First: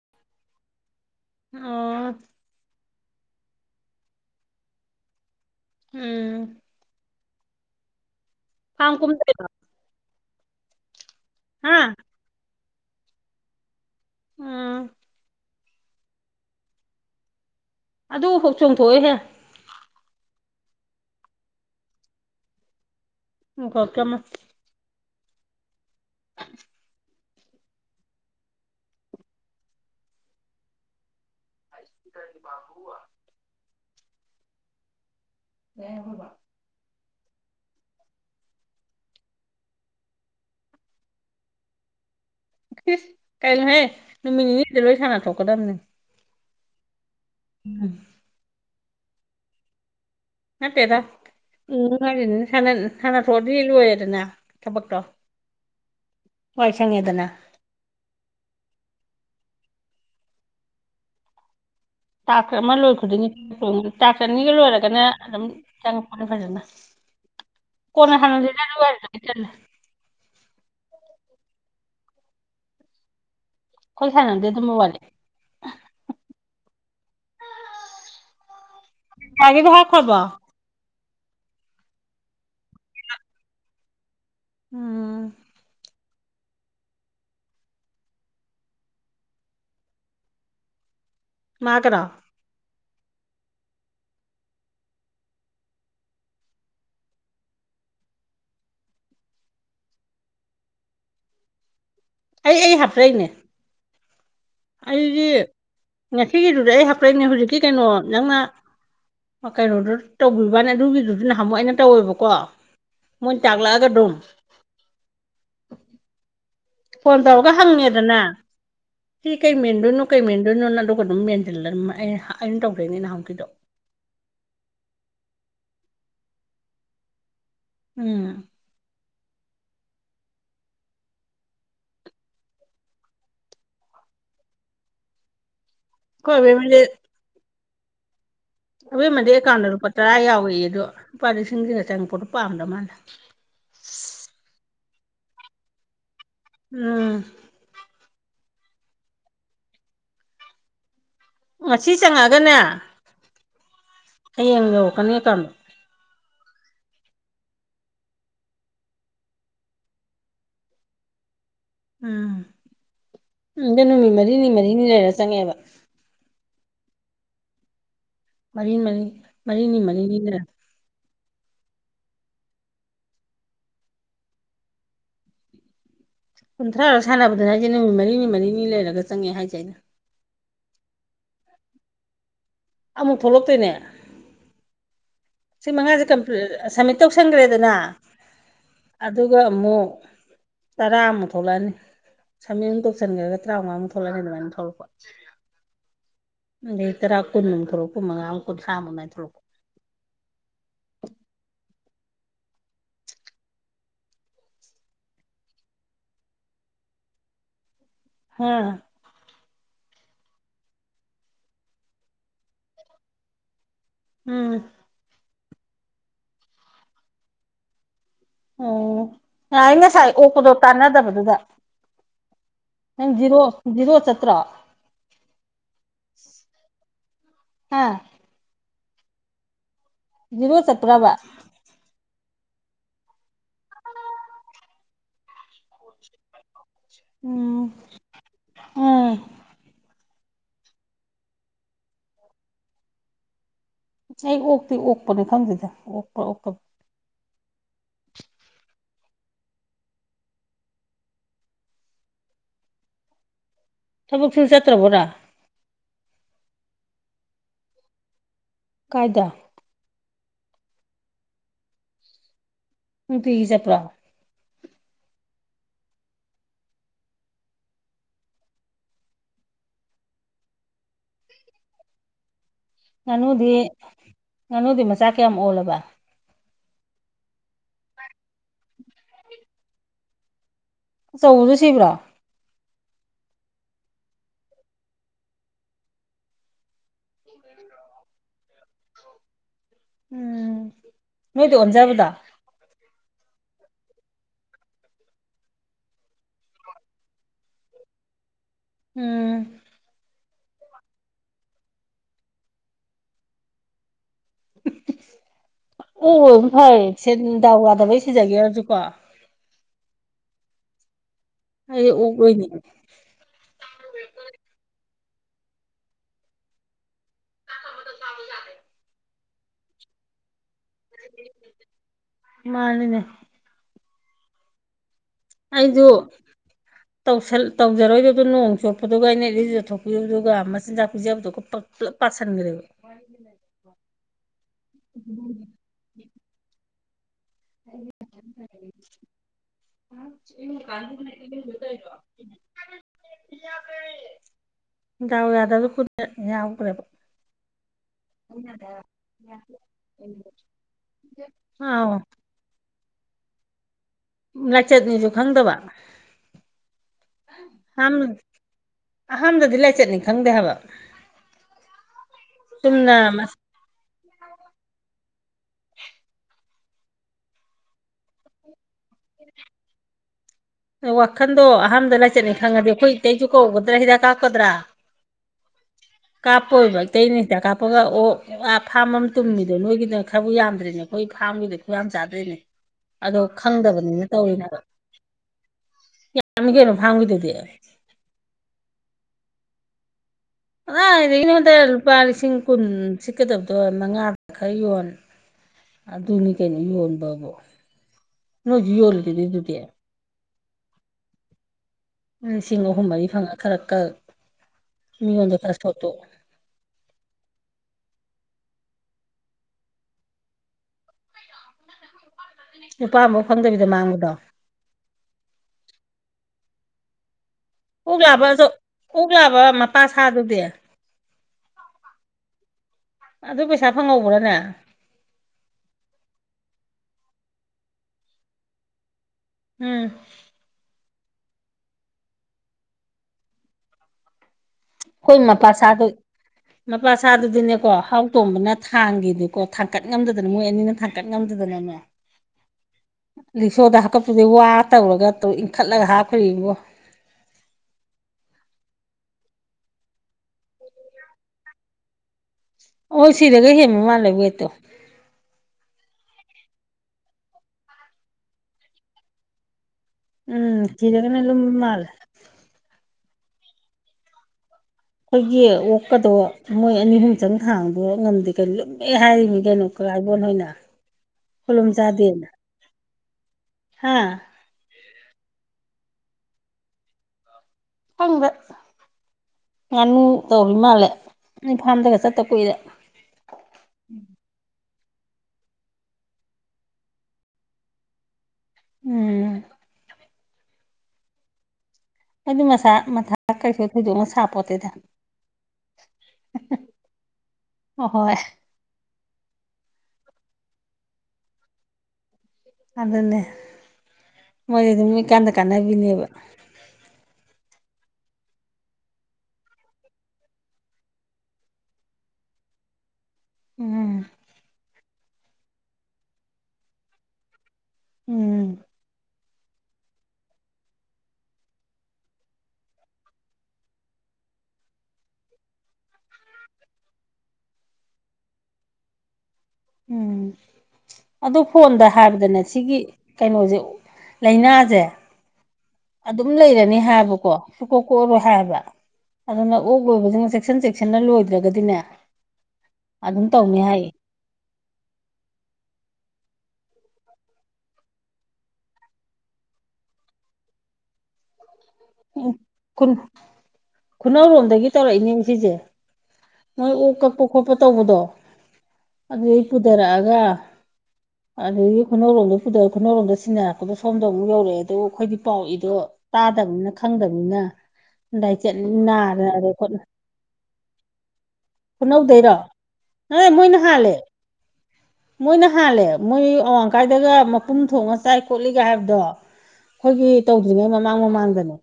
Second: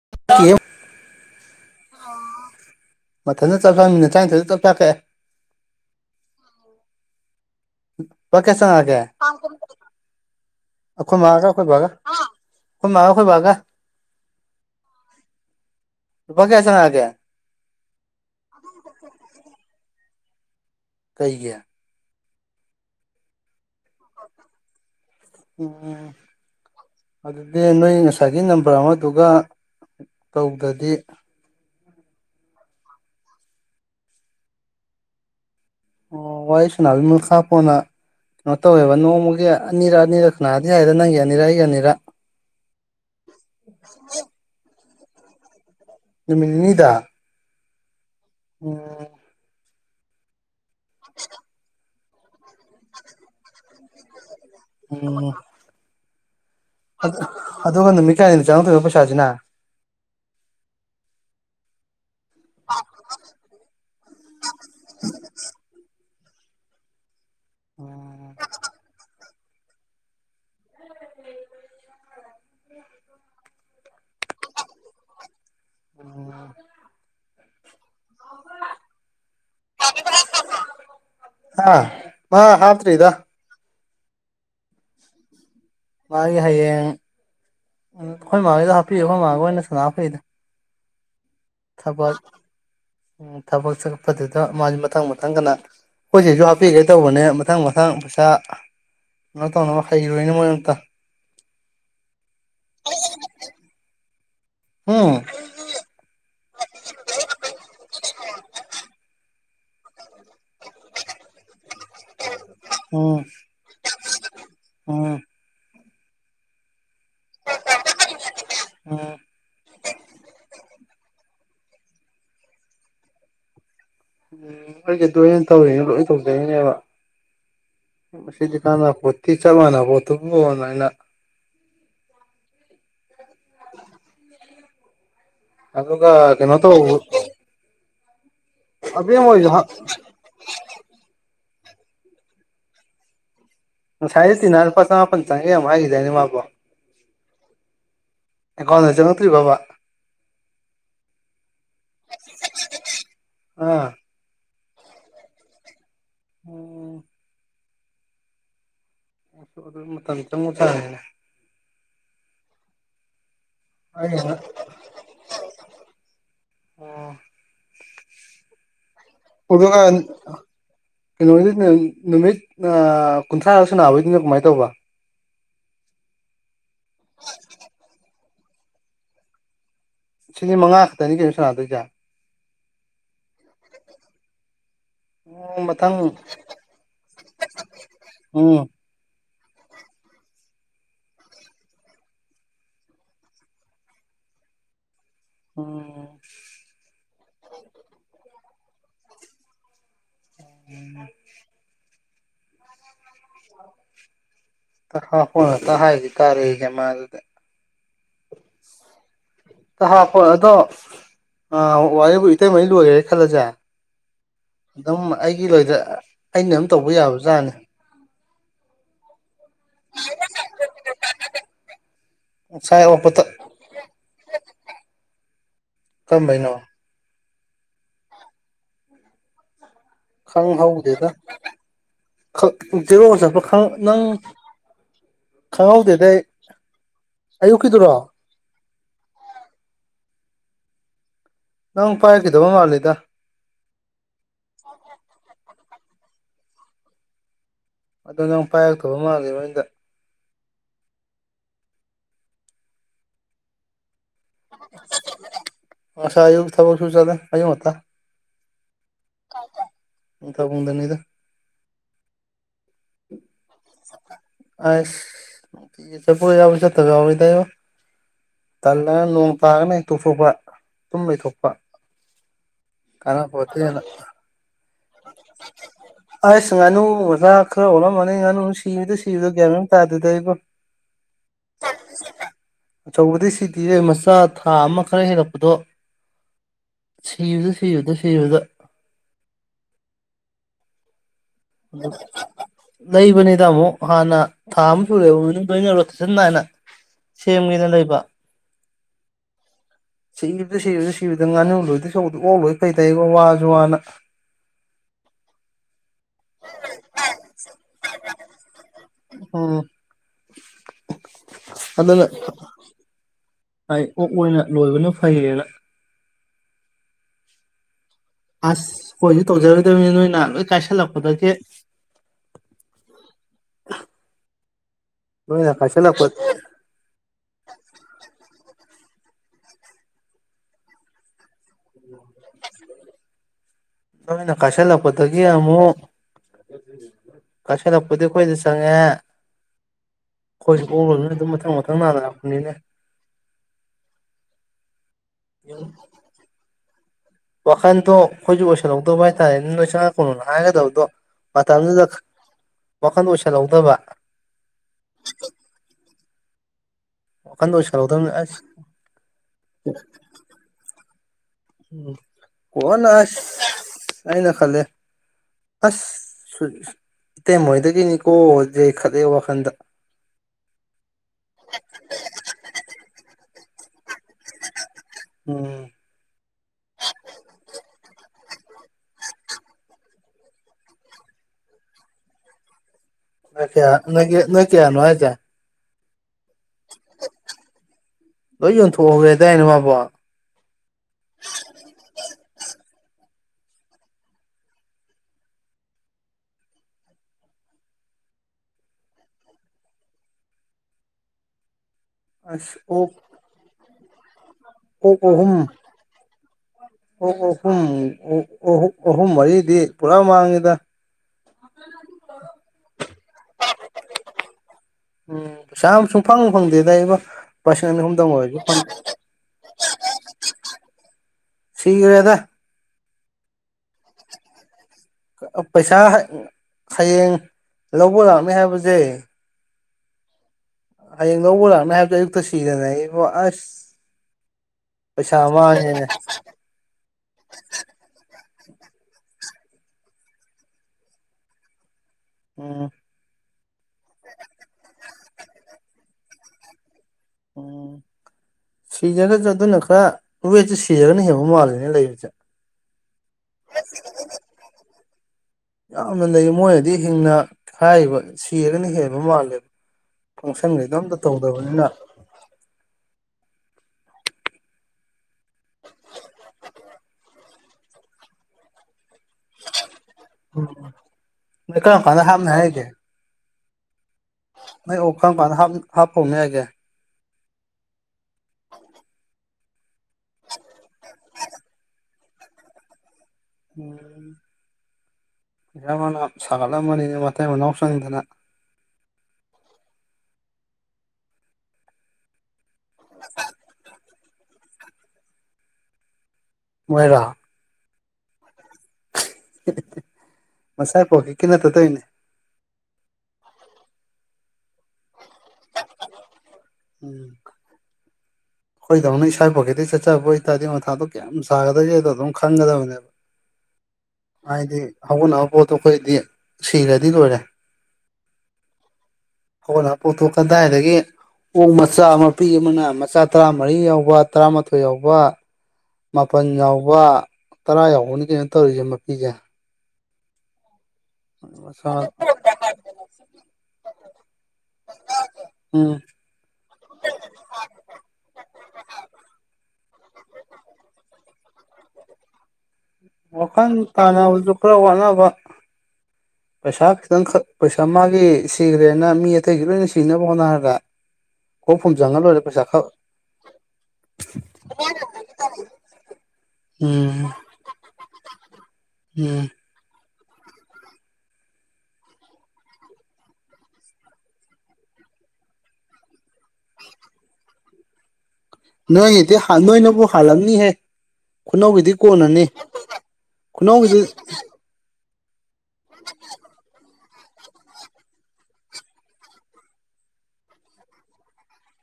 [unintelligible] ꯑꯣ ꯃꯊꯟꯇ [unintelligible] ꯎꯝ [unintelligible] ꯑꯈꯣꯏ ꯐꯥꯝ ꯀꯨꯝꯗꯣꯏꯔꯣ ꯃꯥꯒ ꯑꯈꯣꯏ ꯕꯥꯒ ꯍꯥ ꯈꯣꯏ ꯃꯥꯒ ꯈꯣꯏ ꯕꯥꯒ ꯎꯝ ꯂꯨꯄꯥ ꯀꯌꯥ ꯆꯪꯉꯥꯛꯑꯒꯦ ꯑꯗꯨ ꯍꯧꯖꯤꯛ ꯆꯣꯡꯊꯣꯛꯑꯦꯍꯦ ꯀꯩꯒꯤ ꯂꯨꯄꯥ ꯆꯥꯝꯃ ꯑꯝ ꯑꯗꯨꯗꯤ ꯅꯣꯏ ꯉꯁꯥꯏꯒꯤ ꯅꯝꯕꯔ ꯑꯃꯗꯨꯒ ꯇꯧꯗ꯭ꯔꯗꯤ ꯀꯤ ꯇꯔꯕ [inaudible] ꯁꯅꯥꯕꯩ ꯃꯈꯥ ꯄꯣꯟꯅ ꯀꯩꯅꯣ ꯇꯧꯋꯦꯕ ꯅꯣꯡꯃꯒꯤ ꯑꯅꯤꯔꯛ ꯑꯅꯤꯔꯛ ꯂꯥꯛꯗꯤ ꯌꯥꯔꯦꯗ ꯅꯪ ꯑꯅꯤꯔꯥꯛ ꯑꯩ ꯑꯅꯤꯔꯥꯛ ꯎꯁ ꯀꯩꯅꯣꯍꯦ ꯅꯨꯃꯤꯠ ꯅꯤꯅꯤꯗ ꯂꯣꯏ ꯁꯥꯟꯅ ꯊꯣꯛꯀꯗꯕꯅꯤ ꯅꯨꯃꯤꯠ ꯅꯤꯅꯤꯗ ꯎꯝ [inaudible] ꯑꯝ ꯅꯠꯇꯦꯗ ꯁꯥꯟ ꯁꯥꯟꯅ ꯊꯣꯛꯑꯗꯤ ꯂꯣꯢꯔꯦꯗꯅ ꯎꯝ ꯋꯥꯏ ꯁꯪꯉꯦꯗꯅ ꯑꯗꯨꯒ ꯅꯨꯃꯤꯠ ꯀꯌꯥꯅꯤꯗ ꯆꯪꯉꯥꯛꯗꯣꯏꯕ ꯄꯩꯁꯥꯁꯤꯅ ꯇꯥꯛꯢ ꯑꯃ ꯂꯣꯏ ꯈꯨꯗꯤꯡꯒꯤ ꯇꯥꯛ ꯑꯅꯤꯒ ꯂꯣꯏꯔꯒꯅ ꯑꯗꯨꯝ ꯀꯣꯟꯅ ꯐꯖꯅ ꯀꯣꯟꯅ ꯁꯥꯟꯅꯁꯤ ꯑꯗꯨꯢ ꯋꯥꯔꯤꯗꯣ ꯎꯝ ꯑꯩꯈꯣꯏ ꯁꯥꯟꯅꯗꯦ ꯑꯗꯨꯝꯕ ꯋꯥꯔꯤ ꯎꯝ [unintelligible] ꯒꯤꯗꯤ ꯍꯥꯥꯞꯈꯔꯕꯣ ꯍꯥ ꯃꯥ ꯍꯥꯞꯇꯔꯤꯗ ꯎꯝ ꯃꯥꯒꯤ ꯍꯌꯦꯡ ꯑꯩꯈꯣꯏ ꯃꯥꯒꯤꯗꯣ ꯍꯥꯞꯄꯤꯌꯨ ꯑꯩꯈꯣꯏ ꯃꯥꯥꯒ ꯑꯣꯏꯅ ꯁꯅꯥ ꯐꯩꯗ ꯃꯥꯒꯔꯣ ꯊꯕꯛ ꯊꯕꯛ ꯆꯪꯉꯥꯛꯄꯗꯨꯗ ꯃꯥꯁ ꯃꯊꯪ ꯃꯊꯪꯗꯅ ꯑꯩꯈꯣꯏ ꯁꯦꯁꯨ ꯍꯥꯞꯄꯤꯒꯦ ꯇꯧꯕꯅꯦ ꯃꯊꯪ ꯃꯊꯪ ꯄꯩꯁꯥ ꯀꯩꯅꯣ ꯇꯧꯅꯕ ꯍꯩꯔꯣꯏꯅꯦ ꯃꯣꯏ ꯑꯝꯇ ꯑꯩ ꯑꯩ ꯍꯥꯞꯆꯩꯅꯦ ꯎꯝ ꯑꯩꯗꯤ ꯉꯁꯤꯒꯤꯗꯨꯗꯤ ꯑꯩ ꯍꯥꯞꯄꯛꯏꯅꯦ ꯍꯧꯖꯤꯛꯀꯤ ꯀꯩꯅꯣ ꯅꯪꯅ ꯀꯩꯅꯣꯗꯣ ꯇꯧꯒꯤꯕꯩ ꯋꯥꯅꯦ ꯑꯗꯨꯒꯤꯗꯨꯗꯤ ꯅꯍꯥꯟ ꯑꯃꯛ ꯑꯩꯅ ꯇꯧꯋꯦꯕꯀꯣ ꯃꯣꯏ ꯇꯥꯛꯂꯛꯑꯒ ꯑꯗꯨꯝ ꯑꯣ ꯐꯣꯟ ꯇꯧꯔꯒ ꯍꯪꯉꯦꯗꯅ ꯑꯝ ꯁꯤ ꯀꯩ ꯃꯦꯟꯗꯣꯏꯅꯣ ꯀꯩ ꯃꯦꯟꯗꯣꯏꯅꯣꯅ ꯑꯗꯨꯒ ꯑꯗꯨꯝ ꯃꯦꯟꯁꯤꯜꯂ ꯑꯩꯅ ꯇꯧꯖꯩꯅꯦ ꯅꯍꯥꯟꯃꯨꯛꯒꯤꯗꯣ ꯈꯣꯏꯒꯤ ꯇꯣꯏꯅ ꯇꯧꯔꯤ ꯂꯣꯏ ꯇꯧꯖꯔꯤꯅꯦꯕ ꯎꯝ ꯃꯁꯤꯗꯤ ꯀꯥꯟꯅꯄꯣꯠꯇꯦ ꯆꯥꯞ ꯃꯥꯟꯅ ꯄꯣꯠꯇꯨꯕꯨꯅ ꯑꯩꯅ ꯑꯗꯨꯒ ꯑꯩꯈꯣꯏ ꯀꯩꯅꯣ ꯑꯕꯦꯝꯃꯗꯤ ꯇꯧ ꯑꯕꯦꯝꯃꯗꯤ ꯍꯣꯏꯁꯨ ꯑꯦꯀꯥꯎꯟꯗ ꯂꯨꯄꯥ ꯇꯔꯥ ꯌꯥꯎꯑꯦꯌꯦ ꯑꯗꯣ ꯂꯨꯄꯥ ꯂꯤꯁꯤꯡꯁꯤꯒ ꯆꯪꯉꯛꯄꯗꯣ ꯄꯥꯝꯗ ꯃꯥꯜꯂꯦ ꯉꯁꯥꯏꯗ ꯇꯤꯟꯅ ꯂꯨꯄꯥ ꯆꯃꯥꯄꯜ ꯆꯪꯉꯥꯛꯌꯦ ꯌꯥꯝ ꯍꯥꯏꯈꯤꯗꯥꯏꯅꯦ ꯃꯥꯕꯣ ꯎꯝ ꯑꯦꯀꯥꯎꯟꯗ ꯆꯪꯉꯛꯇ꯭ꯔꯤꯕ ꯕꯕꯥ ꯉꯁꯤ ꯆꯪꯉꯛꯑꯒꯅꯦ ꯑꯥ ꯍꯌꯦꯡ ꯌꯧꯔꯛꯀꯅꯤ [unintelligible] ꯑꯣ꯫ ꯑ ꯑꯗꯨ ꯃꯇꯝ [unintelligible] ꯎꯝ ꯎꯝꯗ ꯅꯨꯃꯤꯠ ꯑꯩꯅ ꯃꯔꯤꯅꯤ ꯃꯔꯤꯅꯤ ꯂꯩꯔ ꯆꯪꯉꯦꯕ ꯑꯣ ꯃꯔꯤꯅꯤ ꯃꯔꯤ ꯃꯔꯤꯅꯤ ꯑꯗꯨꯒꯟ ꯃꯔꯤꯅꯤ ꯂꯩꯔ ꯀꯩꯅꯣꯒꯤꯗꯤ ꯅꯨꯃꯤꯠ ꯑ ꯀꯨꯟꯊ꯭ꯔꯥ ꯁꯥꯅꯕꯩꯗꯨꯅ ꯀꯃꯥꯏꯅ ꯇꯧꯕ ꯀꯨꯟꯊ꯭ꯔꯥꯔ ꯁꯥꯟꯅꯕꯗ ꯍꯥꯏꯁꯦ ꯅꯨꯃꯤꯠ ꯃꯔꯤꯅꯤ ꯃꯔꯤꯅꯤ ꯂꯩꯔꯒ ꯆꯪꯉꯦ ꯍꯥꯏꯁꯦ ꯑꯩꯅ ꯁꯤꯗꯤ ꯃꯉꯥ ꯈꯛꯇꯅꯤ ꯀꯩꯅꯣ ꯁꯥꯟꯅꯗꯣꯏꯁꯦ꯫ ꯑꯃꯨꯛ ꯊꯣꯛꯂꯛꯇꯣꯏꯅꯦ꯫ ꯎꯝ ꯁꯤ ꯃꯊꯪ ꯃꯉꯥꯁꯦ ꯁꯝꯃꯤꯠ ꯇꯧꯁꯟꯈ꯭ꯔꯦꯗꯅ ꯎꯝ ꯑꯗꯨꯒ ꯑꯃꯨꯛ ꯇꯔꯥ ꯃꯨꯛ ꯊꯣꯛꯂꯥꯛꯅꯤ ꯁꯃꯤꯠ ꯇꯧꯁꯤꯟꯈ꯭ꯔꯒ ꯇꯔꯥꯃꯉꯥꯃꯨꯛ ꯊꯣꯛꯂꯑꯅꯤ ꯑꯗꯨꯃꯥꯏꯅ ꯊꯣꯛꯂꯛꯄ ꯎꯝ꯫ ꯈꯪꯡꯗꯦ ꯑꯩ ꯇꯔꯥ ꯀꯨꯟ ꯊꯣꯛꯣꯔꯛꯄ [unintelligible] ꯀꯨꯟꯊ꯭ꯔ [unintelligible] [unintelligible] ꯑꯍꯥ ꯍꯣꯏꯉꯥꯇ ꯍꯥꯏꯒꯤ ꯇꯥꯔꯦ ꯌꯥꯝꯜꯗꯤ ꯍꯝ꯫ ꯇ ꯍꯥꯞꯈꯣꯏ ꯑꯗꯣ ꯋꯥ ꯏꯇꯩꯃꯔꯤ ꯂꯣꯏꯈꯔꯦ ꯈꯜꯂꯁꯦ ꯎꯝ꯫ ꯑꯗꯨꯝ ꯑꯩꯒꯤ ꯂꯣꯏꯗ ꯑꯩꯅ ꯑꯗꯨꯝ ꯇꯧꯕ ꯌꯥꯕꯖꯥꯠꯅꯤ꯫ ꯎꯝ ꯑꯩ ꯉꯁꯥꯏ ꯑꯣꯄꯗꯣ ꯇꯥꯟꯅꯗꯕꯗꯨꯗ꯫ ꯉꯁꯥꯏ ꯅꯪ ꯑꯣꯠꯄꯇ ꯖꯤꯔꯣ ꯖꯤꯔꯣ ꯆꯠꯇ꯭ꯔꯣ ꯀꯔꯝꯕꯩꯅꯣ ꯑꯥ ꯈꯪ ꯖꯤꯔꯣ ꯍꯧꯗꯦꯗ꯫ ꯆꯠꯄ꯭ꯔꯕ ꯈꯥ ꯖꯦꯔꯣ ꯆꯥꯠꯄ ꯈꯪ ꯅꯪ ꯈꯪꯍꯧꯗꯦꯗ ꯑꯩ ꯎꯝ꯫ [unintelligible] ꯀꯤꯗ꯭ꯔꯣ ꯎꯝ ꯅꯪ ꯄꯥꯏꯈꯤꯗꯧꯕ ꯃꯥꯜꯂꯤꯗ꯫ ꯑꯩ ꯑꯣꯛꯇꯤ ꯑꯣꯛꯄꯅꯦ ꯈꯪꯗꯦꯗ ꯑꯣꯛꯄ ꯑꯣꯛꯇ ꯑꯗꯣ ꯅꯪ ꯄꯥꯏꯔꯛꯇꯕ ꯃꯥꯜꯂꯤ ꯃꯣꯏꯗ ꯊꯥꯕꯛ ꯁꯨ ꯆꯠꯇ꯭ꯔꯕ꯭ꯔꯥ ꯅ ꯉꯥꯁꯥꯏ ꯑꯌꯨꯕ ꯊꯕꯛꯁꯨ ꯆꯥꯠꯂꯦ ꯑꯌꯨꯛ ꯉꯥꯡꯇ ꯀꯥꯏꯗ ꯅꯤꯡꯊꯧꯈꯣꯡꯗꯅꯤꯗ꯫ ꯅꯨꯡꯇꯤꯒꯤ ꯆꯥꯠꯄꯔꯣ꯫ ꯑꯁ ꯅꯨꯡꯇꯤꯒꯤ ꯆꯥꯠꯄ ꯌꯥꯎꯏ ꯆꯥꯡꯇꯕ ꯌꯥꯎꯏꯗꯕꯣ ꯇꯜꯂꯒ ꯅꯣꯡ ꯇꯥꯔꯒꯅ ꯍꯦꯛꯛꯇꯣꯛꯊꯣꯛꯄ ꯇꯨꯝ ꯂꯩꯊꯣꯛꯄ꯫ ꯉꯥꯅꯨꯗꯤ ꯀꯥꯟꯅꯄꯣꯠꯇꯦꯅ ꯉꯥꯅꯨꯗꯤ ꯃꯆꯥ ꯀꯌꯥꯝ ꯑꯣꯜꯂꯕ꯫ ꯑꯁ ꯉꯥꯅꯨ ꯃꯥꯆꯥ ꯈꯔ ꯑꯣꯜꯂꯝꯃꯥꯥꯅꯤ ꯉꯥꯅꯨ ꯁꯤꯕꯗ ꯁꯤꯕꯗ ꯒꯌꯥꯃꯦꯟ ꯇꯥꯗꯦꯗ ꯑꯩꯕꯣ ꯑꯆꯧꯕꯗꯨ ꯁꯤꯕ꯭ꯔꯣ ꯑꯆꯧꯕꯗꯤ ꯁꯤꯗꯤꯌꯦ ꯃꯆꯥ ꯊꯥ ꯑꯃ ꯈꯔ ꯍꯦꯜꯂꯛꯄꯗꯣ꯫ ꯁꯤꯕꯗ ꯁꯤꯕꯗ ꯁꯤꯕꯗ ꯎꯝ꯫ ꯅꯣꯏꯗ ꯑꯣꯟꯖꯕꯗꯣ ꯂꯩꯕꯅꯤꯗ ꯑꯃꯨꯛ ꯍꯥꯟꯅ ꯊꯥ ꯑꯃ ꯁꯨꯨꯔꯦ ꯂꯣꯏꯅꯔꯣꯇꯦꯁꯟ ꯅꯥꯏꯅ ꯊꯦꯝꯒꯤꯗ ꯂꯩꯕ ꯎꯝ꯫ ꯁꯤꯒꯤꯕꯗ ꯁꯤꯒꯤꯕꯗ ꯁꯤꯕꯗ ꯉꯥꯅꯨ ꯂꯣꯏꯗꯣꯏ ꯁꯔꯨꯛꯇꯤ ꯑꯣꯛ ꯂꯣꯏ ꯐꯩꯗ ꯏꯕꯣ ꯋꯥꯔꯁꯨ ꯋꯥꯅ꯫ [unintelligible] ꯁꯦꯜ ꯗꯥꯎ ꯌꯥꯗꯕꯩ ꯁꯤꯖꯒꯤꯔꯖꯨꯀꯣ ꯎꯝ ꯍꯥꯏꯗꯤ ꯑꯣꯛ ꯂꯣꯏꯅꯤꯡ ꯑꯩ ꯑꯣꯛ ꯑꯣꯏꯅ ꯂꯣꯏꯕꯅ ꯐꯩꯌꯦꯅ ꯑꯁ ꯑꯈꯣꯏꯁꯨ ꯇꯧꯖꯔꯣꯏꯗꯕꯅꯤ ꯅꯣꯏ ꯅꯍꯥꯟ ꯂꯣꯏ ꯀꯥꯏꯁꯜꯂꯛꯄꯗꯒꯤ ꯃꯥꯅꯤꯅꯦ ꯅꯣꯏꯅ ꯑꯩꯖꯨ ꯀꯥꯏꯁꯜꯂꯛꯄ [inaudible] ꯇꯧꯁꯜ ꯇꯧꯖꯔꯣꯏꯗꯕꯗꯣ ꯅꯣꯡ ꯆꯣꯠꯄꯗꯨꯒ ꯑꯩꯅ ꯏꯔꯨ ꯂꯨꯖꯥꯊꯣꯛꯄꯤꯔꯨꯕꯗꯨꯒ ꯃꯆꯤꯟꯖꯥꯛ ꯄꯤꯖꯕꯗꯨ ꯈꯨꯄꯛ ꯄꯨꯂꯨꯞ ꯄꯥꯁꯟ ꯅꯪꯒꯤꯅꯥ ꯀꯥꯏꯁꯜꯂꯛꯄꯗꯒꯤ ꯑꯃꯨꯛ ꯀꯥꯏꯁꯜꯂꯛꯄꯗꯩ ꯑꯩꯈꯣꯏꯗ ꯆꯪꯉꯛ ꯑꯦ [unintelligible] ꯃꯊꯪ ꯅꯥꯅꯔꯛꯄꯅꯤꯅꯦ ꯗꯥꯎ ꯌꯥꯗꯕꯗꯨ ꯄꯨꯟꯅ ꯌꯥꯎꯒ꯭ꯔꯦꯕ ꯋꯥꯈꯟꯗꯣ ꯑꯩꯈꯣꯏꯁꯨ ꯑꯣꯏꯁꯜꯍꯧꯗꯕ ꯍꯥꯏꯇꯥꯔꯦ ꯅꯣꯏ ꯆꯪꯉꯛꯀꯅꯣꯅ ꯍꯥꯏꯒꯗꯧꯗꯣ ꯃꯇꯝꯗꯨꯗ ꯑꯥꯎ ꯈ ꯋꯥꯈꯜꯗꯣ ꯑꯣꯏꯁꯜꯍꯧꯗꯕ ꯂꯥꯏꯆꯠꯅꯤꯖꯨ ꯈꯪꯗꯕ ꯋꯥꯈꯟꯗꯣ ꯍꯥꯟ ꯑꯣꯏꯁꯜꯍꯧꯗꯕꯅꯤꯅ ꯑꯁ ꯑꯍꯥꯟꯕꯗꯗꯤ ꯂꯥꯏꯆꯠꯅꯤ ꯈꯪꯗꯦ ꯍꯥꯏꯕ ꯀꯣꯟꯅ ꯆꯨꯝꯅ ꯃꯁꯥ ꯑꯩꯅ ꯈꯜꯂꯦ ꯑꯁ ꯁꯨꯠ ꯏꯠꯇꯦꯝ ꯍꯣꯏꯗꯒꯤꯅꯤꯀꯣꯖꯦ ꯈꯜꯂꯛꯑꯦ ꯋꯥꯈꯟꯗ ꯋꯥꯈꯟꯗꯣ ꯑꯍꯥꯟꯕꯗ ꯂꯥꯏꯆꯠꯅꯦ ꯈꯪꯉꯗꯤ ꯑꯩꯈꯣꯏ ꯏꯇꯩꯁꯨ ꯀꯧꯒꯗ꯭ꯔꯥ ꯍꯤꯗꯥꯛ ꯀꯥꯞꯀꯗ꯭ꯔꯥ ꯎꯝ ꯀꯥꯞꯄꯣꯏꯕ ꯏꯇꯩꯅ ꯍꯤꯗꯥꯛ ꯀꯥꯞꯄꯒ ꯑꯣꯛ ꯑꯥ ꯐꯥꯔꯝ ꯑꯃ ꯇꯨꯝꯃꯤꯗꯨ ꯅꯣꯏꯒꯤꯅ ꯈꯔꯕꯨ ꯌꯥꯝꯗ꯭ꯤꯅꯦ ꯑꯩꯈꯣꯏ ꯐꯥꯝꯒꯤꯗꯤ ꯈꯨꯌꯥꯥꯝ ꯆꯥꯗ꯭ꯔꯤꯅꯤ ꯑꯗꯣ ꯈꯪꯗꯕꯅꯤꯅ ꯇꯧꯔꯤꯅꯦꯕ ꯀꯩꯅꯣ ꯍꯥꯏꯖꯦ ꯌꯥꯃꯤ ꯀꯩꯅꯣ ꯐꯥꯝꯒꯤꯗꯨꯗꯤ ꯂꯣꯏ ꯌꯣꯟꯊꯣꯛꯍꯧꯔꯦꯗꯥꯏꯅꯦ ꯃꯥꯕꯣ ꯀꯗꯥꯏꯗꯒꯤꯅꯣꯗ ꯂꯨꯄꯥ ꯂꯤꯁꯤꯡ ꯀꯨꯟ ꯁꯤꯠꯀꯗꯕꯗꯣ ꯃꯉꯥꯗ ꯈꯔ ꯌꯣꯟ ꯑꯗꯨꯅꯤ ꯀꯩꯅꯣ ꯌꯣꯟꯕꯕꯨ ꯅꯣꯏꯖꯨ ꯌꯣꯜꯂꯤꯗꯨꯗꯤ ꯑꯗꯨꯗꯤ ꯑꯁ ꯂꯤꯁꯤꯡ ꯑꯍꯨꯝ ꯑꯣꯛ ꯃꯔꯤ ꯐꯪ ꯈꯔ ꯀꯛ ꯑꯣꯛ ꯃꯤꯉꯣꯟꯗ ꯑꯍꯨꯝ ꯈꯔ ꯁꯣꯠꯇꯣꯛ ꯑꯣꯛ ꯑꯍꯨꯝ ꯑꯣ ꯑꯍꯨꯝ ꯑꯍꯨꯝ ꯃꯔꯤꯗꯤ ꯄꯨꯔꯥ ꯃꯥꯡꯉꯤꯗ ꯂꯨꯄꯥꯕꯧ ꯐꯪꯗꯕꯤꯗ ꯃꯥꯡꯕꯗꯣ ꯎꯝ ꯄꯩꯁꯥ ꯑꯃ ꯁꯨꯡꯐꯪ ꯐꯪꯗꯦꯗ ꯏꯕꯣ ꯂꯤꯁꯤꯡ ꯑꯅꯤ ꯑꯣꯛ ꯑꯍꯨꯝꯗꯪ ꯂꯥꯕ ꯑꯣꯏꯔꯁꯨ ꯑꯆꯧ ꯐꯪ ꯑꯣꯛ ꯂꯥꯕ ꯃꯄꯥ ꯁꯥꯗꯨꯗꯤ ꯁꯤꯒ꯭ꯔꯦꯗꯥ ꯑꯗꯨ ꯄꯩꯁꯥ ꯐꯪꯍꯧꯕ꯭ꯔꯥꯅꯦ ꯀ ꯑ ꯄꯩꯁꯥ ꯍꯌꯦꯡ ꯂꯧꯕ ꯂꯥꯛꯅꯤ ꯍꯥꯏꯕꯖꯦ ꯎꯝ ꯍꯌꯦꯡ ꯂꯧꯕ ꯂꯥꯛꯅꯤ ꯍꯥꯏꯕꯗ ꯑꯌꯨꯛꯇ ꯁꯤꯗꯅ ꯏꯕꯣ ꯑꯁ ꯄꯩꯁꯥ ꯃꯥꯡꯉꯦꯅꯦ ꯃꯥꯄꯥ ꯁꯥꯗꯨꯗꯤꯅꯦꯀꯣ ꯍꯥꯎ ꯇꯣꯝꯕꯅ ꯊꯥꯡꯒꯦꯗꯤꯀꯣ ꯊꯥꯡꯀꯠ ꯉꯝꯗꯗꯅ ꯃꯣꯏ ꯑꯅꯤꯅ ꯊꯥꯡꯀꯠ ꯉꯝꯗꯗꯅꯅ ꯎꯝ ꯂꯤꯛꯁꯣꯗ ꯍꯥꯀꯠꯄꯁꯦ ꯋꯥ ꯇꯧꯔꯒ ꯇꯧ ꯏꯟꯈꯠꯂꯒ ꯍꯥꯞꯈ꯭ꯔꯤꯏꯕꯣ ꯎꯝ ꯁꯤꯖꯒ꯭ꯔꯖꯨ ꯑꯗꯨꯅ ꯈꯔ ꯋꯦꯠꯁꯦ ꯁꯤꯔꯒꯅ ꯍꯦꯟꯕ ꯃꯥꯜꯂꯦꯅꯦ ꯂꯩꯔꯤꯁꯦ ꯑꯣ ꯁꯤꯔꯒ ꯍꯦꯟꯕ ꯃꯥꯜꯂꯦ ꯋꯦꯠꯇꯣ ꯌꯥꯝꯅ ꯂꯩ ꯃꯣꯏꯅꯗꯤ ꯍꯤꯡꯅ ꯍꯥꯏꯔꯤꯕ ꯁꯤꯔꯒꯅ ꯍꯦꯟꯕ ꯃꯥꯜꯂꯦꯕ ꯎꯝ ꯐꯪꯁꯟꯈꯩꯗꯣ ꯑꯝꯇ ꯁꯤꯗꯒꯅ ꯂꯨꯝꯕ ꯇꯧꯗꯕꯅꯤꯅ ꯃꯥꯜꯂꯦ ꯑꯩꯈꯣꯏꯒꯤ ꯑꯣꯛꯀꯗꯣ ꯃꯣꯏ ꯑꯅꯤ ꯑꯍꯨꯝ ꯆꯪ ꯊꯥꯡꯕ ꯉꯝꯗꯦ ꯀꯩꯅꯣ ꯂꯨꯝ ꯑꯦ ꯍꯥꯏꯔꯤꯅꯤ ꯀꯩꯅꯣ ꯀꯂꯥ ꯏꯕꯣꯍꯟ ꯍꯣꯏꯅ ꯅꯣꯏ ꯈꯨꯂꯨꯝ ꯀꯔꯝ ꯀꯥꯟꯗ ꯆꯥꯗꯦꯅ ꯍꯥꯞꯅꯤ ꯍꯥꯏꯒꯦ ꯍꯥꯥ ꯅꯣꯏ ꯑꯣꯛ ꯀꯔꯝ ꯀꯥꯟꯗꯩ ꯍꯥꯞ ꯍꯥꯞꯄ ꯍꯧꯅꯤ ꯍꯥꯏꯒꯦ ꯈꯪꯗꯦ ꯉꯥꯅꯨ ꯇꯧꯔꯤ ꯃꯥꯜꯂꯦ ꯑꯩ ꯐꯥꯝꯗꯒ ꯆꯠꯇ ꯀꯨꯏꯔꯦ ꯄꯩꯁꯥ ꯐꯅꯌꯥꯝ ꯁꯥꯒꯠꯂꯝꯃꯅꯤꯅ ꯃꯇꯩ ꯃꯅꯥꯎ ꯆꯪꯗꯅ ꯎꯝ ꯑꯗꯨ ꯃꯁꯥ ꯃꯊꯥ ꯀꯩꯁꯨ ꯊꯣꯏꯗꯣꯛꯅ ꯁꯥꯄꯣꯠꯇꯦꯗ ꯃꯣꯏꯔꯣ ꯑꯣ ꯍꯣꯏ ꯃꯁꯥꯏ ꯄꯣꯛꯀꯦꯠꯀꯤ ꯅꯠꯇ ꯇꯣꯏꯅꯦ ꯑꯗꯨꯅꯦ ꯃꯣꯏꯗꯤ ꯑꯗꯨꯝ ꯏꯀꯥꯟꯗ ꯀꯥꯟꯅꯕꯤꯅꯦꯕ ꯎꯝ ꯑꯩꯈꯣꯏꯗꯧꯅ ꯏꯁꯥ ꯄꯣꯀꯩꯗꯩ ꯆꯠꯆꯕ ꯑꯣꯏꯇꯥꯔꯗꯤ ꯃꯊꯥꯗꯣ ꯀꯌꯥꯝ ꯁꯥꯒꯗꯒꯦꯗꯣ ꯑꯗꯨꯝ ꯈꯪꯒꯗꯕꯅꯦꯕ ꯎꯝ ꯍꯥꯏꯗꯤ ꯍꯧꯒꯠꯅꯕ ꯄꯣꯠꯇꯣ ꯑꯩꯈꯣꯏꯗꯗꯤ ꯁꯤꯒ꯭ꯔꯗꯤ ꯂꯣꯏꯔꯦ ꯎꯝ ꯍꯧꯒꯠꯅꯕ ꯄꯣꯠꯇꯣ ꯀꯗꯥꯏꯗꯒꯤ ꯑꯣꯛ ꯃꯆꯥ ꯃꯄꯤ ꯑꯃꯅ ꯃꯆꯥ ꯇꯔꯥꯃꯔꯤ ꯌꯥꯎꯕ ꯇꯔꯥꯃꯥꯊꯣꯏ ꯌꯥꯎꯕ ꯃꯥꯄꯟ ꯌꯥꯎꯕ ꯇꯔꯥ ꯌꯥꯎꯕꯅꯤ ꯀꯩꯅꯣ ꯇꯧꯔꯤꯖꯦ ꯃꯄꯤꯖꯦ ꯎꯝ ꯑꯗꯨ ꯐꯣꯟꯗ ꯃꯁꯥ ꯍꯥꯏꯕꯗꯅꯦ ꯁꯤꯒꯤ ꯀꯩꯅꯣꯖꯦ ꯂꯩꯅꯥꯖꯦ ꯎꯝ ꯑꯗꯨꯝ ꯂꯩꯔꯅꯤ ꯍꯥꯏꯕꯀꯣ ꯁꯨꯀꯣꯛ ꯀꯣꯛꯑꯔꯣꯏ ꯍꯥꯏꯕ ꯑꯗꯨꯅ ꯑꯣꯛ ꯂꯣꯏꯕꯖꯤꯡꯅ ꯆꯦꯛꯁꯟ ꯆꯦꯛꯁꯤꯟꯅ ꯂꯣꯏꯗ꯭ꯔꯒꯗꯤꯅꯦ ꯑꯗꯨꯝ ꯋꯥꯈꯜ ꯇꯧꯅꯤ ꯍꯥꯏꯌꯦ ꯇꯥꯅꯕꯖꯨ ꯈꯔ ꯋꯥꯠꯅꯕ ꯄꯩꯁꯥ ꯈꯤꯇꯪꯈꯛ ꯄꯩꯁꯥ ꯃꯥꯒꯤ ꯁꯤꯒ꯭ꯔꯦꯅ ꯃꯤ ꯑꯇꯩꯒꯤ ꯂꯣꯏꯅ ꯁꯤꯅꯕ ꯍꯣꯠꯅꯔꯒ ꯀꯣꯛ ꯐꯨꯝꯖꯟꯉ ꯂꯣꯏꯔꯦ ꯎꯝ ꯄꯩꯁꯥ ꯈꯛ ꯈꯨꯟ ꯈꯨꯅꯧꯔꯣꯝꯗꯒꯤ ꯇꯧꯔꯛꯏꯅꯦꯕ ꯁꯤꯖꯦ ꯅꯣꯏ ꯑꯣꯛ ꯎꯝ ꯀꯛꯄ ꯈꯣꯠꯄ ꯇꯧꯕꯗꯣ ꯎꯝ ꯑꯗꯨꯗꯩ ꯄꯨꯗꯔꯛꯑꯒ [inaudible] ꯑꯗꯒꯤ ꯈꯨꯅꯧꯔꯣꯝꯗ ꯄꯨꯗ ꯈꯨꯅꯧꯔꯣꯝꯗ ꯁꯤꯟꯅꯔꯛꯄꯣ ꯁꯣꯝꯗ ꯑꯃꯨꯛ ꯌꯧꯔꯛꯑꯦ ꯑꯗꯨꯕꯨ ꯑꯩꯈꯣꯏꯗꯤ ꯄꯥꯎ ꯏꯗꯣ ꯇꯥꯗꯕꯅꯤꯅ ꯈꯪꯗꯕꯅꯤꯅ ꯂꯥꯏꯆꯠꯅꯤ ꯅꯣꯏꯒꯤꯗꯤ ꯅꯥꯗꯅ ꯑꯗꯩ ꯈꯣꯠ ꯅꯣꯏꯅꯕꯨ ꯍꯥꯜꯂꯝꯅꯤꯍꯦ ꯈꯨꯅꯧꯒꯤꯗꯤ ꯀꯣꯟꯅꯅꯤ ꯈꯨꯅꯧꯗꯩꯔꯣ ꯅ ꯃꯣꯏꯅ ꯈꯨꯅꯧꯒꯤꯗꯤ ꯍꯥꯜꯂꯦ ꯃꯣꯏꯅ ꯍꯥꯜꯂꯦ ꯃꯣꯏ ꯑꯋꯥꯡ ꯀꯥꯏꯗꯒ ꯃꯄꯨꯝ ꯊꯣꯡꯉ ꯆꯥꯏ ꯈꯣꯠꯂꯤꯒꯦ ꯍꯥꯏꯕꯗꯣ ꯑꯈꯣꯏꯒꯤ ꯇꯧꯗ꯭ꯔꯤꯉꯩ ꯃꯃꯥꯡ ꯃꯃꯥꯡꯗꯅꯦ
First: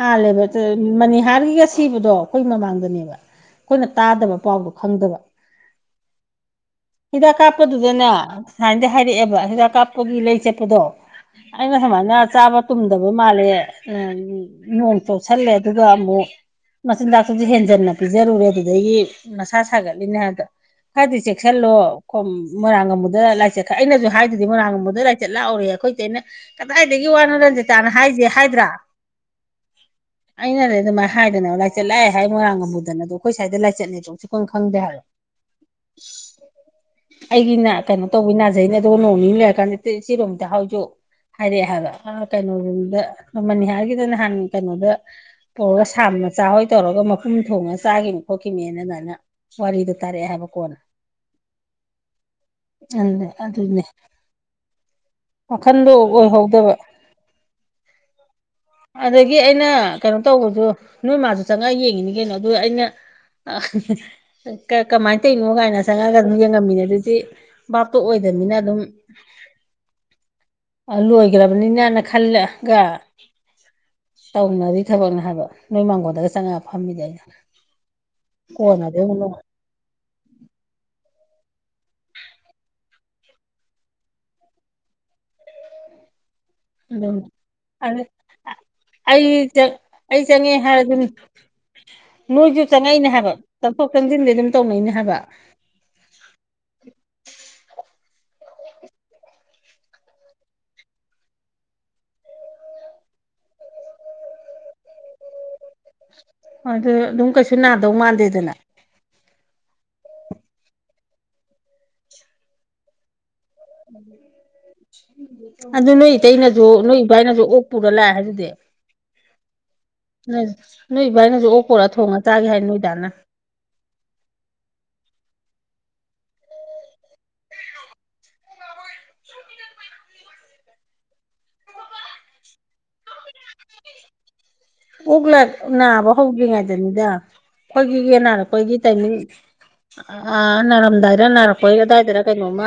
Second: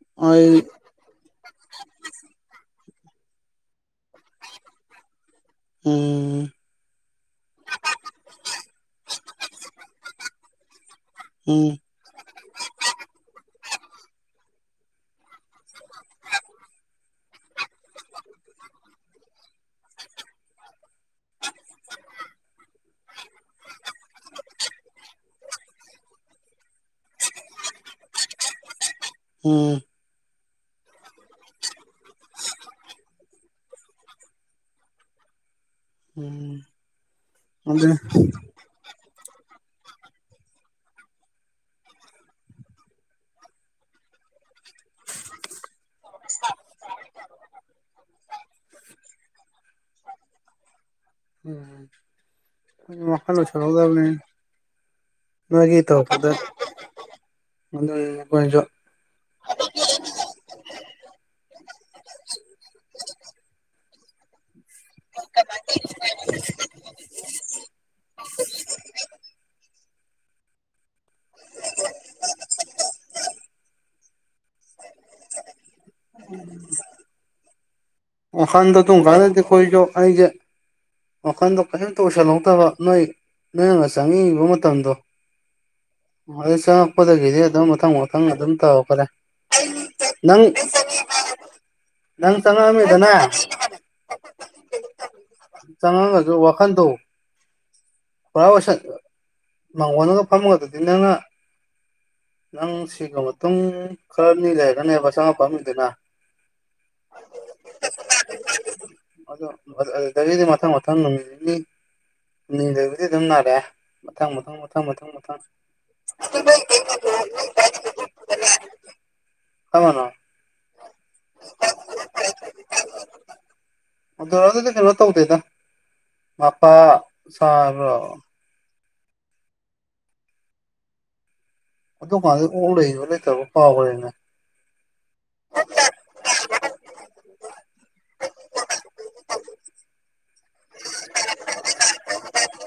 ꯍꯥꯜꯂꯦꯕ ꯆ ꯑꯩ ꯃꯅꯤꯍꯥꯔꯒꯤꯒ ꯁꯤꯕꯗꯣ ꯑꯈꯣꯏ ꯃꯃꯥꯡꯗꯅꯦꯕ ꯑꯈꯣꯏꯅ ꯇꯥꯗꯕ ꯄꯥꯎꯗꯣ ꯈꯪꯗꯕ ꯎꯝ ꯍꯤꯗꯥꯛ ꯀꯥꯞꯄꯗꯨꯗꯅꯦ ꯁꯥꯏꯅꯗꯤ ꯍꯥꯏꯔꯛꯑꯦꯕ ꯍꯤꯗꯥꯛ ꯀꯥꯞꯄꯒꯤ ꯂꯩ ꯆꯠꯄꯗꯣ ꯎꯝ ꯑꯩꯅ ꯁꯃꯥꯏꯅ ꯆꯥꯕ ꯗꯕ ꯃꯥꯜꯂꯦ ꯑꯥ ꯅꯣꯡ ꯆꯣꯠꯁꯜꯂꯦ ꯑꯗꯨꯒ ꯑꯃꯨꯛ ꯃꯆꯤꯟꯖꯥꯛꯇꯁꯨ ꯍꯦꯟꯖꯟꯅ ꯄꯤꯖꯔꯨꯔꯦ ꯑꯗꯨꯗꯒꯤ ꯃꯁꯥ ꯁꯥꯒꯠꯂꯤꯅꯦ ꯍꯥꯏꯕꯗ ꯍꯥꯏꯗꯤ ꯆꯦꯛꯁꯤꯜꯂꯏꯥꯡ ꯃꯣꯢꯔꯥꯡ ꯀꯥꯝꯕꯨꯗ ꯂꯥꯏꯆꯠ ꯑꯩꯅꯁꯨ ꯍꯥꯏꯗꯨꯗꯤ ꯃꯣꯏꯔꯥꯡ ꯀꯥꯝꯕꯨꯗ ꯂꯥꯢ ꯆꯠ ꯂꯥꯛꯍꯧꯑꯧ ꯑꯩꯈꯣꯏꯇꯩꯅ ꯀꯗꯥꯏꯗꯒꯤ ꯋꯥꯅꯣ ꯔꯟꯖꯤꯇꯥꯅ ꯍꯥꯏꯁꯦ ꯍꯥꯏꯗ꯭ꯔꯥ ꯎꯝ ꯑꯩꯅꯗꯤ ꯑꯗꯨꯃꯥꯏꯅ ꯍꯥꯏꯒꯅꯨ ꯍꯥꯢꯅ ꯂꯥꯏꯆꯠ ꯂꯥꯛꯑꯦ ꯍꯥꯏ ꯃꯣꯏꯔꯥꯡ ꯒꯥꯝꯕꯨꯨꯗ ꯑꯩꯈꯣꯏ ꯁꯨꯋꯥꯢꯗ ꯂꯥꯏꯆꯠꯅꯤ ꯁꯨꯈꯥꯡ ꯈꯪꯗꯦ ꯍꯥꯏꯕ ꯎꯝ ꯑꯗꯨꯗ [unintelligible] ꯑꯩꯅ ꯅꯣꯡ ꯅꯤꯅꯤ ꯂꯩꯔ ꯀꯥꯟꯗ ꯁꯤꯔꯣꯝꯗ ꯍꯧꯁꯨ ꯍꯥꯏꯔꯛꯑꯦ ꯍꯥꯏꯕ ꯀꯩꯅꯣ ꯔꯣꯝꯗ ꯃꯅꯤꯍꯥꯔꯒꯤꯗ ꯅꯍꯥꯟ ꯀꯩꯅꯣꯗ ꯄꯨꯔ ꯁꯥꯝꯃꯒ [unintelligible] ꯉꯥꯄꯔꯨꯝ ꯊꯣꯡꯉꯥꯒ ꯆꯥꯈꯤꯕꯅꯦ ꯈꯣꯠꯈꯤꯕꯅꯦꯅ ꯋꯥꯔꯤꯗꯨ ꯇꯥꯔꯛꯑꯦ ꯍꯥꯏꯕꯀꯣꯟꯅ ꯎꯝ ꯑꯗꯨꯅꯦ ꯈꯥꯟ [unintelligible] ꯑꯗꯨꯅꯦ ꯆꯂꯗꯕꯅꯤ ꯅꯣꯏꯒꯤ ꯋꯥꯈꯟꯗꯣ ꯇꯧꯔꯛꯄꯗ ꯑꯣꯏꯍꯧꯗꯕ ꯑꯗꯨꯅꯤ ꯑꯩꯈꯣꯏꯁꯨ ꯑꯗꯒꯤ ꯑꯩꯅ ꯀꯩꯅꯣ ꯇꯧꯕꯗꯨ ꯅꯣꯏ ꯃꯥꯁꯨ ꯆꯪꯉꯛꯒ ꯌꯦꯡꯉꯤꯅꯤ ꯀꯩꯅꯣ ꯑꯗꯨ ꯑꯩꯅ ꯀꯃꯥꯏꯅ ꯇꯧꯔꯤꯅꯣ ꯀꯥꯏꯅ ꯆꯪꯉꯛꯑꯒ ꯑꯗꯨꯝ ꯌꯦꯡꯉꯝꯃꯤꯅꯦ ꯑꯗꯨꯗꯤ ꯕꯥꯞꯇꯣ ꯑꯣꯏꯗꯕꯅꯤꯅ ꯑꯗꯨꯝ [inaudible] ꯂꯣꯏꯈ꯭ꯔꯕꯅꯤꯅ ꯈꯜꯂꯒ ꯇꯧꯅꯂꯤ ꯊꯕꯛꯅꯦ ꯍꯥꯏꯕ ꯅꯣꯏ ꯃꯥꯡꯒꯣꯟꯗꯒ ꯆꯪꯉꯛꯑ ꯐꯝꯃꯤꯗꯣ ꯑꯩꯅ ꯋꯥꯈꯥꯟꯗꯣ ꯀꯣꯟꯅꯗꯤ ꯑꯃꯨꯛ ꯅꯣꯡ ꯑꯗꯨꯝꯒꯥꯟꯗꯗꯤ ꯈꯣꯢꯁꯨ ꯍꯥꯢꯗꯤ ꯋꯥꯈꯟꯗꯣ ꯀꯔꯤꯇ ꯑꯣꯢꯁꯜꯍꯧꯗꯕ ꯅꯣꯏ ꯅꯣꯏꯅ ꯆꯪꯅꯤꯡꯉꯤꯕ ꯃꯇꯝꯗꯣ ꯍꯣꯏ [unintelligible] ꯑꯗꯨꯅꯤ ꯆꯪꯉꯛꯄꯗꯒꯤꯗꯤ ꯑꯗꯨꯝ ꯃꯊꯪ ꯑꯗ ꯃꯊꯪ ꯑꯗꯨꯝ ꯇꯧꯈ꯭ꯔꯦ ꯑꯩ ꯆꯪ ꯑꯩ ꯅꯪ ꯆꯪꯉꯦ ꯍꯥꯏꯔꯁꯨ ꯅꯪ ꯆꯪꯉꯥꯛꯑꯝꯃꯦ ꯑꯩꯅ ꯍꯥꯏꯕ ꯆꯪꯊꯣꯛ ꯆꯪꯁꯤꯟꯗꯤ ꯑꯗꯨꯝ ꯇꯧꯅꯩꯅꯦ ꯍꯥꯏꯕ ꯆꯪꯉꯛꯉꯁꯨ ꯋꯥꯈꯟꯗꯣ ꯄꯨꯔꯥ ꯑꯣꯏꯁꯟ ꯃꯥꯡꯒꯣꯟꯗꯒ ꯐꯝꯃꯒꯪ ꯅꯪꯅ ꯅꯪ ꯁꯤꯕ ꯃꯇꯨꯡ ꯈꯔꯅꯤ ꯂꯩꯔꯒꯅꯦꯕ ꯆꯪꯉꯥꯛꯄ ꯑꯗꯨ ꯑꯗꯨꯝ ꯀꯩꯁꯨ ꯅꯥꯗꯧ ꯃꯥꯥꯟꯗꯦꯗꯅ ꯑꯗꯨ ꯑꯗꯨꯗꯒꯤꯗꯤ ꯃꯊꯪ ꯃꯊꯪ ꯅꯨꯃꯤꯠ ꯅꯤꯅꯤ ꯂꯩꯕꯗꯒꯤꯗꯤ ꯑꯗꯨꯝ ꯅꯥꯔꯛꯑꯦ ꯃꯊꯪ ꯃꯊꯪ ꯃꯊꯪ ꯃꯊꯪ ꯃꯊꯪ ꯑꯗꯨ ꯅꯣꯏ ꯏꯇꯩꯅꯁꯨ ꯅꯣꯏ ꯏꯕꯥꯏꯅꯁꯨ ꯑꯣꯛ ꯄꯨꯔ ꯂꯥꯛꯑꯦ ꯍꯥꯏꯗꯨꯗꯤ [unintelligible] [inaudible] ꯀꯔꯝꯕꯅꯣ ꯅꯣꯏ ꯅꯣꯏ ꯚꯥꯏꯅꯁꯨ ꯑꯣꯛ ꯄꯨꯔꯛꯑꯒ ꯊꯣꯡꯉꯒ ꯆꯥꯒꯤ ꯍꯥꯏ ꯅꯣꯏ ꯅꯚꯥꯢꯅ ꯃꯇꯥꯝꯗꯨꯗꯗꯤ ꯀꯩꯅꯣ ꯇꯧꯗꯦꯗ ꯃꯄꯥ ꯁꯥꯕ꯭ꯔꯣ ꯑꯗꯨꯀꯥꯟꯗ ꯑꯣꯛ ꯂꯩꯕ ꯂꯩꯇꯕꯔꯥ ꯀꯥꯎꯈ꯭ꯔꯦꯅꯦ ꯑꯣꯛꯂ ꯅꯥꯕ ꯍꯧꯗ꯭ꯔꯤꯉꯩꯗꯅꯤꯗ ꯑꯩꯈꯣꯏꯒꯤ ꯌꯦꯟ ꯅꯥꯔꯛꯄꯒꯤ ꯇꯥꯏꯃꯤꯡ ꯑ ꯑꯥ ꯅꯥꯔꯝꯗꯥꯏꯔ ꯅꯥꯔꯛꯄꯩꯔ ꯑꯗꯨꯋꯥꯢꯗꯔ ꯀꯩꯅꯣꯝꯃ